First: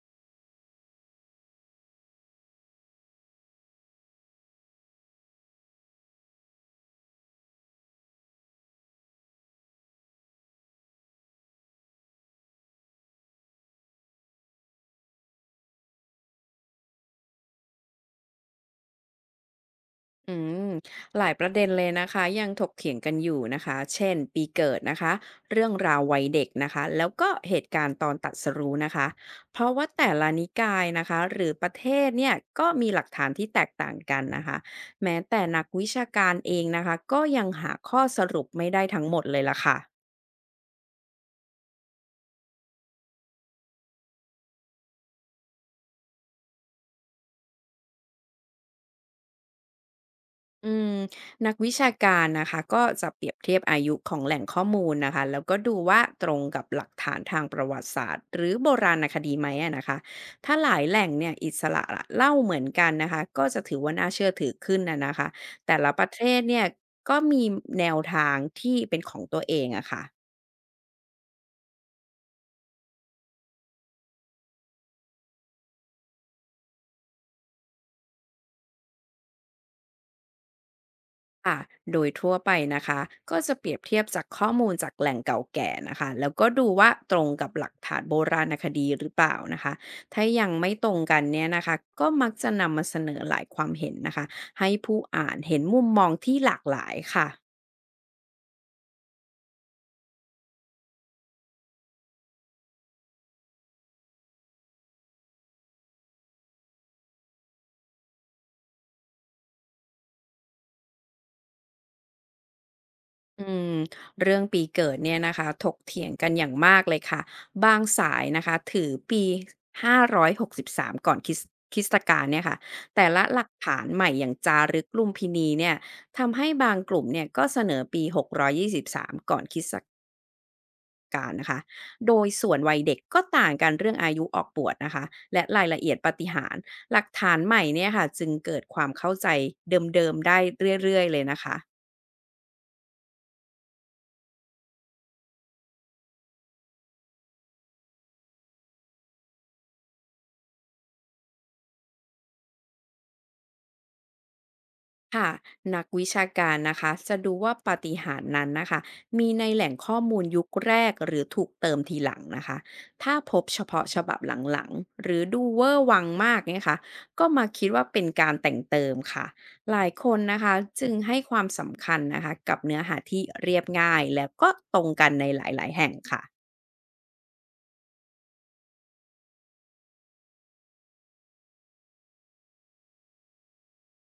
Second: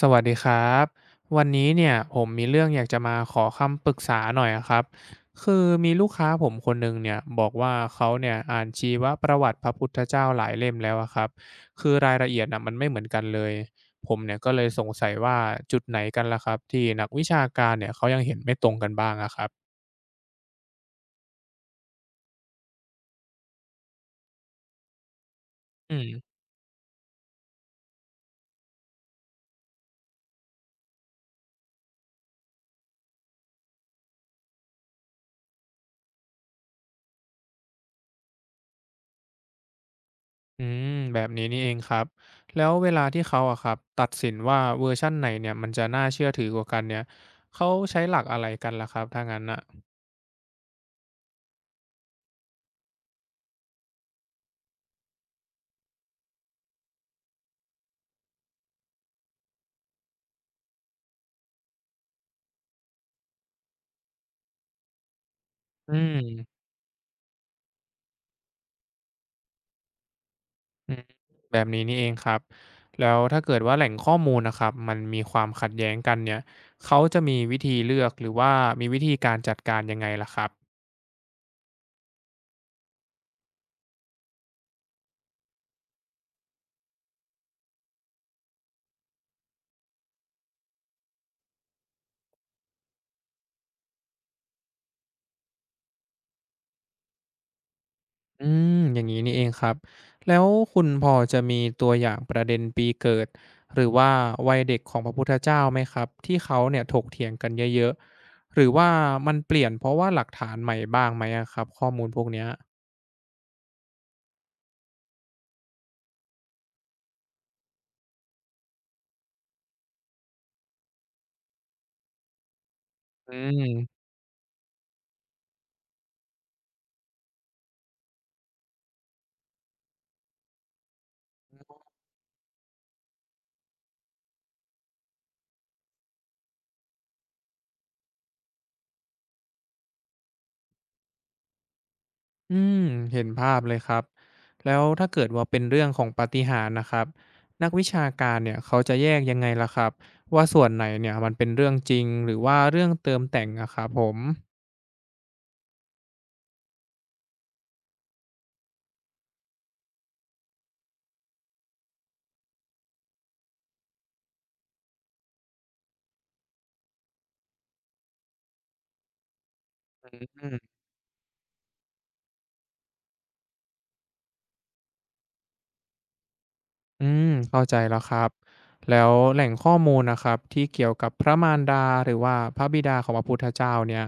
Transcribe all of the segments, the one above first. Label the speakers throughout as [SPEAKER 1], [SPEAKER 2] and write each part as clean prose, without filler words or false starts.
[SPEAKER 1] สวัสดีครับวันนี้เนี่ยผมมีเรื่องอยากจะมาขอคำปรึกษาหน่อยอะครับคือมีลูกค้าผมคนหนึ่งเนี่ยบอกว่าเขาเนี่ยอ่านชีวประวัติพระพุทธเจ้าหลายเล่มแล้วอะครับคือรายละเอียดนะมันไม่เหมือนกันเลยผมเนี่ยก็เลยสงสัยว่าจุดไหนกันล่ะครับที่นักวิชาการเนี่ยเขายังเห็นไม่ตรงกันบ้างอะครับ
[SPEAKER 2] อืมหลายประเด็นเลยนะคะยังถกเถียงกันอยู่นะคะเช่นปีเกิดนะคะเรื่อง
[SPEAKER 1] อื
[SPEAKER 2] ราววั
[SPEAKER 1] ม
[SPEAKER 2] ยเด็กนะคะแล้วก็เหตุการณ์ตอนตรัสรู้นะคะเพราะว่าแต่ละนิกายนะคะหรือประเทศเนี่ยก็มีหลักฐานที่แตกต่างกันนะคะแม้แต่นักวิชาการเองนะคะก็ยังหาข้อสรุปไม่ได้ทั้งหมดเลยล่ะค่ะ
[SPEAKER 1] อืมแบบนี้นี่เองครับแล้วเวลาที่เขาอะครับตัดสินว่าเวอร์ชั่นไหนเนี่ยมันจะน่าเชื่อถือกว่ากันเนี่ยเขาใช้หลักอะไรกันล่ะครับถ้างั้นอะ
[SPEAKER 2] อืมนักวิชาการนะคะก็จะเปรียบเทียบอายุของแหล่งข้อมูลนะคะแล้วก็ดูว่าตรงกับหลักฐานทางประวัติศาสตร์หรือโบราณคดีไหมอะนะคะถ้าหลายแหล่งเนี่ยอิสระเล่าเหมือนกันนะคะก็จะถือว่าน่าเชื่อถือขึ้นนะคะแต่ละ
[SPEAKER 1] อื
[SPEAKER 2] ประ
[SPEAKER 1] ม
[SPEAKER 2] เทศเนี่ยก็มีแนวทางที่เป็นของตัวเองอะค่ะ
[SPEAKER 1] อืมแบบนี้นี่เองครับแล้วถ้าเกิดว่าแหล่งข้อมูลนะครับมันมีความขัดแย้งกันเนี่ยเขาจะมีวิธีเลือกหรือว่ามีวิธีการจัดการยังไงล่ะครับ
[SPEAKER 2] ค่ะโดยทั่วไปนะคะก็จะเปรียบเทียบจากข้อมูลจากแหล่งเก่าแก่นะคะแล้วก็ดูว่าตรงกับหลักฐานโบราณคดีหรือเปล่านะคะถ้ายังไม่ตรงกันเนี่ยนะคะก็มักจะนำมาเสนอหลายความเห็นนะคะให้ผู้อ่านเห็นมุมมองที่หลากหลายค่ะ
[SPEAKER 1] อืมอย่างงี้นี่เองครับแล้วคุณพอจะมีตัวอย่างประเด็นปีเกิดหรือว่าวัยเด็กของพระพุทธเจ้าไหมครับที่เขาเนี่ยถกเถียงกันเยอะๆหรือว่ามันเปลี่ยนเพราะว่าหลักฐานใหม่บ้างไหมอะครับข้อมูลพวกเนี้ย
[SPEAKER 2] อืมเรื่องปีเกิดเนี่ยนะคะถกเถียงกันอย่างมากเลยค่ะบางสายนะคะถือปี563กสิบสามก่อนคริสตกาลเนี่ยค่ะแต่ละ
[SPEAKER 1] อื
[SPEAKER 2] หลักฐานให
[SPEAKER 1] ม
[SPEAKER 2] ม่อย่างจารึกลุมพินีเนี่ยทำให้บางกลุ่มเนี่ยก็เสนอปี623กร้อยยี่สิบสามก่อนคริสตกาลนะคะโดยส่วนวัยเด็กก็ต่างกันเรื่องอายุออกบวชนะคะและรายละเอียดปาฏิหาริย์หลักฐานใหม่เนี่ยค่ะจึงเกิดความเข้าใจเดิมๆได้เรื่อยๆเลยนะคะ
[SPEAKER 1] อืมเห็นภาพเลยครับแล้วถ้าเกิดว่าเป็นเรื่องของปาฏิหาริย์นะครับนักวิชาการเนี่ยเขาจะแยกยังไงล่ะครับว่าส่วนไหนเนี่ยมันเป็นเรื่องจริงหรือว่าเรื่องเติมแต่งอะครับผม
[SPEAKER 2] ค่ะนักวิชาการนะคะจะดูว่าปาฏิหาริย์นั้นนะคะมีในแหล่งข้อมูลยุคแรกหรือถูกเติมทีหลังนะคะถ้าพบเฉพาะฉบับหลังๆหรือดูเวอร์วังมากเนี่ยค่ะก็มาคิดว่าเป็นการแต่งเติมค่ะหลายคนนะ
[SPEAKER 1] อื
[SPEAKER 2] คะ
[SPEAKER 1] ม
[SPEAKER 2] จึงให้ความสำคัญนะคะกับเนื้อหาที่เรียบง่ายแล้วก็ตรงกันในหลายๆแห่งค่ะ
[SPEAKER 1] อืมเข้าใจแล้วครับแล้วแหล่งข้อมูลนะครับที่เกี่ยวกับพระมารดาหรือว่าพระบิดาของพระพุทธเจ้าเนี่ย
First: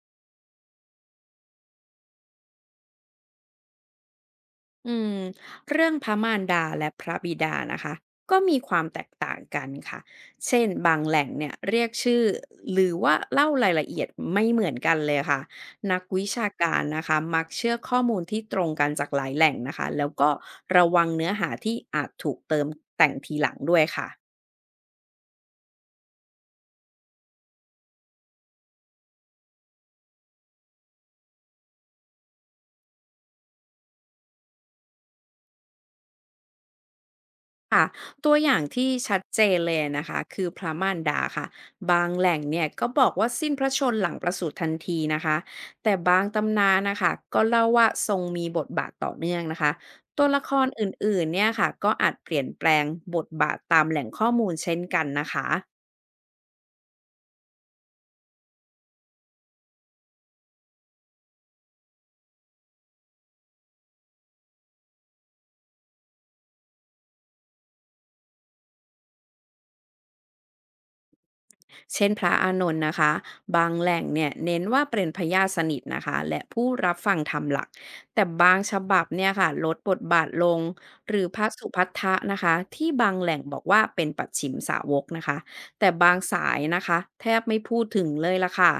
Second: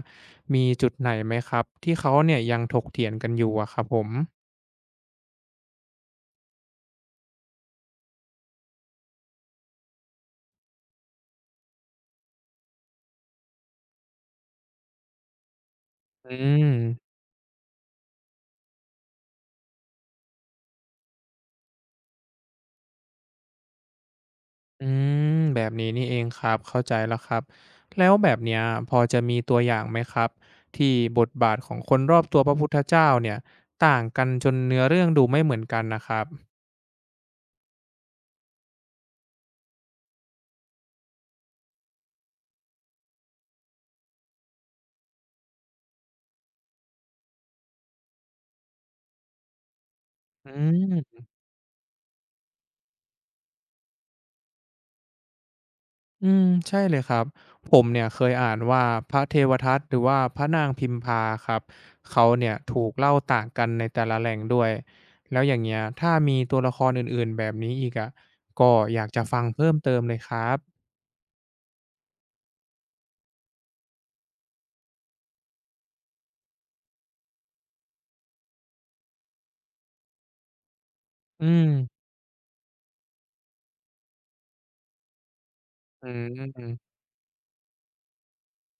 [SPEAKER 1] มีจุดไหนไหมครับที่เขาเนี่ยยังถกเถียงกันอยู่อะครับผม
[SPEAKER 2] อืมเรื่องพระมารดาและพระบิดานะคะก็มีความแตกต่างกันค่ะเช่นบางแหล่งเนี่ยเรียกชื่อหรือว่าเล่ารายละเอียดไม่เหมือนกันเลยค่ะนักวิ
[SPEAKER 1] อื
[SPEAKER 2] ชา
[SPEAKER 1] ม
[SPEAKER 2] การนะคะมักเชื่อข้อมูลที่ตรงกันจากหลายแหล่งนะคะแล้วก็ระวังเนื้อหาที่อาจถูกเติมแต่งทีหลังด้วยค่ะ
[SPEAKER 1] อืมแบบนี้นี่เองครับเข้าใจแล้วครับแล้วแบบเนี้ยพอจะมีตัวอย่างไหมครับที่บทบาทของคนรอบตัวพระพุทธเจ้าเนี่ยต่างกันจนเนื้อเรื่องดูไม่เหมือนกันนะครับ
[SPEAKER 2] ค่ะตัวอย่างที่ชัดเจนเลยนะคะคือพระมารดาค่ะบางแหล่งเนี่ยก็บอกว่าสิ้นพระชนม์หลังประสูติทันทีนะคะแต่บางตำนานนะคะก็เล่าว่าทรงมีบทบาทต่อเนื่องนะคะตัวละ
[SPEAKER 1] อื
[SPEAKER 2] ครอื่
[SPEAKER 1] ม
[SPEAKER 2] นๆเนี่ยค่ะก็อาจเปลี่ยนแปลงบทบาทตามแหล่งข้อมูลเช่นกันนะคะ
[SPEAKER 1] อืมใช่เลยครับผมเนี่ยเคยอ่านว่าพระเทวทัตหรือว่าพระนางพิมพาครับเขาเนี่ยถูกเล่าต่างกันในแต่ละแหล่งด้วยแล้วอย่างเงี้ยถ้ามีตัวละครอื่นๆแบบนี้อีกอ่ะก็อยากจะฟังเพิ่มเติมเลยครับ
[SPEAKER 2] เช่นพระอานนท์นะคะบางแหล่งเนี่ยเน้นว่าเป็นพญาสนิทนะคะและผู้รับฟังธรรมหลักแต่บางฉบับเนี่ยค่ะลดบทบาทลงหรือพ
[SPEAKER 1] อื
[SPEAKER 2] ระ
[SPEAKER 1] ม
[SPEAKER 2] สุพัทธะนะคะที่บางแหล่งบอกว่าเป็นปัจฉิมสาวกนะคะแต่
[SPEAKER 1] อื
[SPEAKER 2] บางสายนะ
[SPEAKER 1] ม
[SPEAKER 2] คะแทบไม่พูดถึงเลยละค่ะ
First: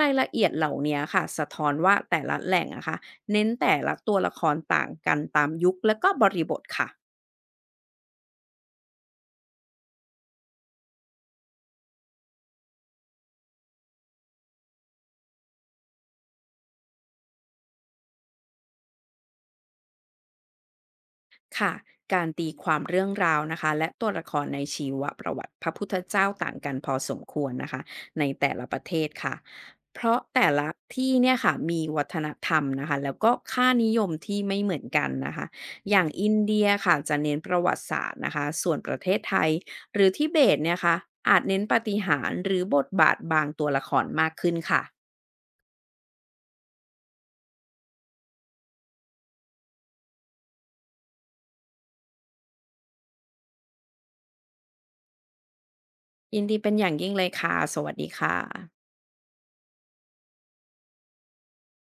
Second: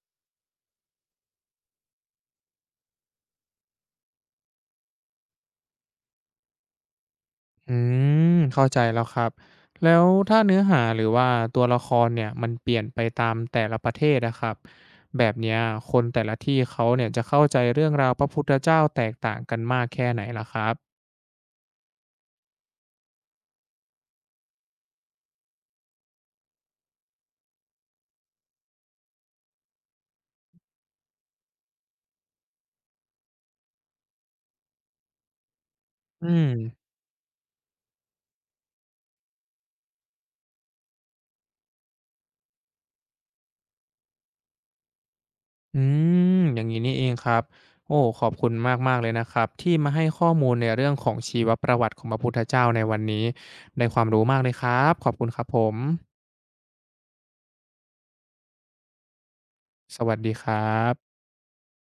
[SPEAKER 2] รายละเอียดเหล่านี้ค่ะสะท้อนว่าแต่ละแหล่งนะคะเน้นแต่ละตัวละครต่างกันตามยุคและก็บริบทค่ะ
[SPEAKER 1] อืมเข้าใจแล้วครับแล้วถ้าเนื้อหาหรือว่าตัวละครเนี่ยมันเปลี่ยนไปตามแต่ละประเทศนะครับแบบเนี้ยคนแต่ละที่เขาเนี่ยจะเข้าใจเรื่องราวพระพุทธเจ้าแตกต่างกันมากแค่ไหนล่ะครับ
[SPEAKER 2] ค่ะการตีความเรื่องราวนะคะและตัวละครในชีวประวัติพระพุทธเจ้าต่างกันพอสมควรนะคะในแต่ละประเทศค่ะเพราะแต่ละที่เนี่ยค่ะมีวัฒนธรรมนะคะแล้วก็ค่านิยมที่ไม่เหมือนกันนะคะอย่าง
[SPEAKER 1] อื
[SPEAKER 2] อินเดีย
[SPEAKER 1] ม
[SPEAKER 2] ค่ะจะเน้นประวัติศาสตร์นะคะส่วนประเทศไทยหรือทิเบตเนี่ยค่ะอาจเน้นปาฏิหาริย์หรือบทบาทบางตัวละครมากขึ้นค่ะ
[SPEAKER 1] อืมอย่างนี้นี่เองครับโอ้ขอบคุณมากๆเลยนะครับที่มาให้ข้อมูลในเรื่องของชีวประวัติของพระพุทธเจ้าในวันนี้ได้ความรู้มากเลยครับขอบคุณครับผม
[SPEAKER 2] ยินดีเป็นอย่างยิ่งเลยค่ะสวัสดีค่ะ
[SPEAKER 1] สวัสดีครับ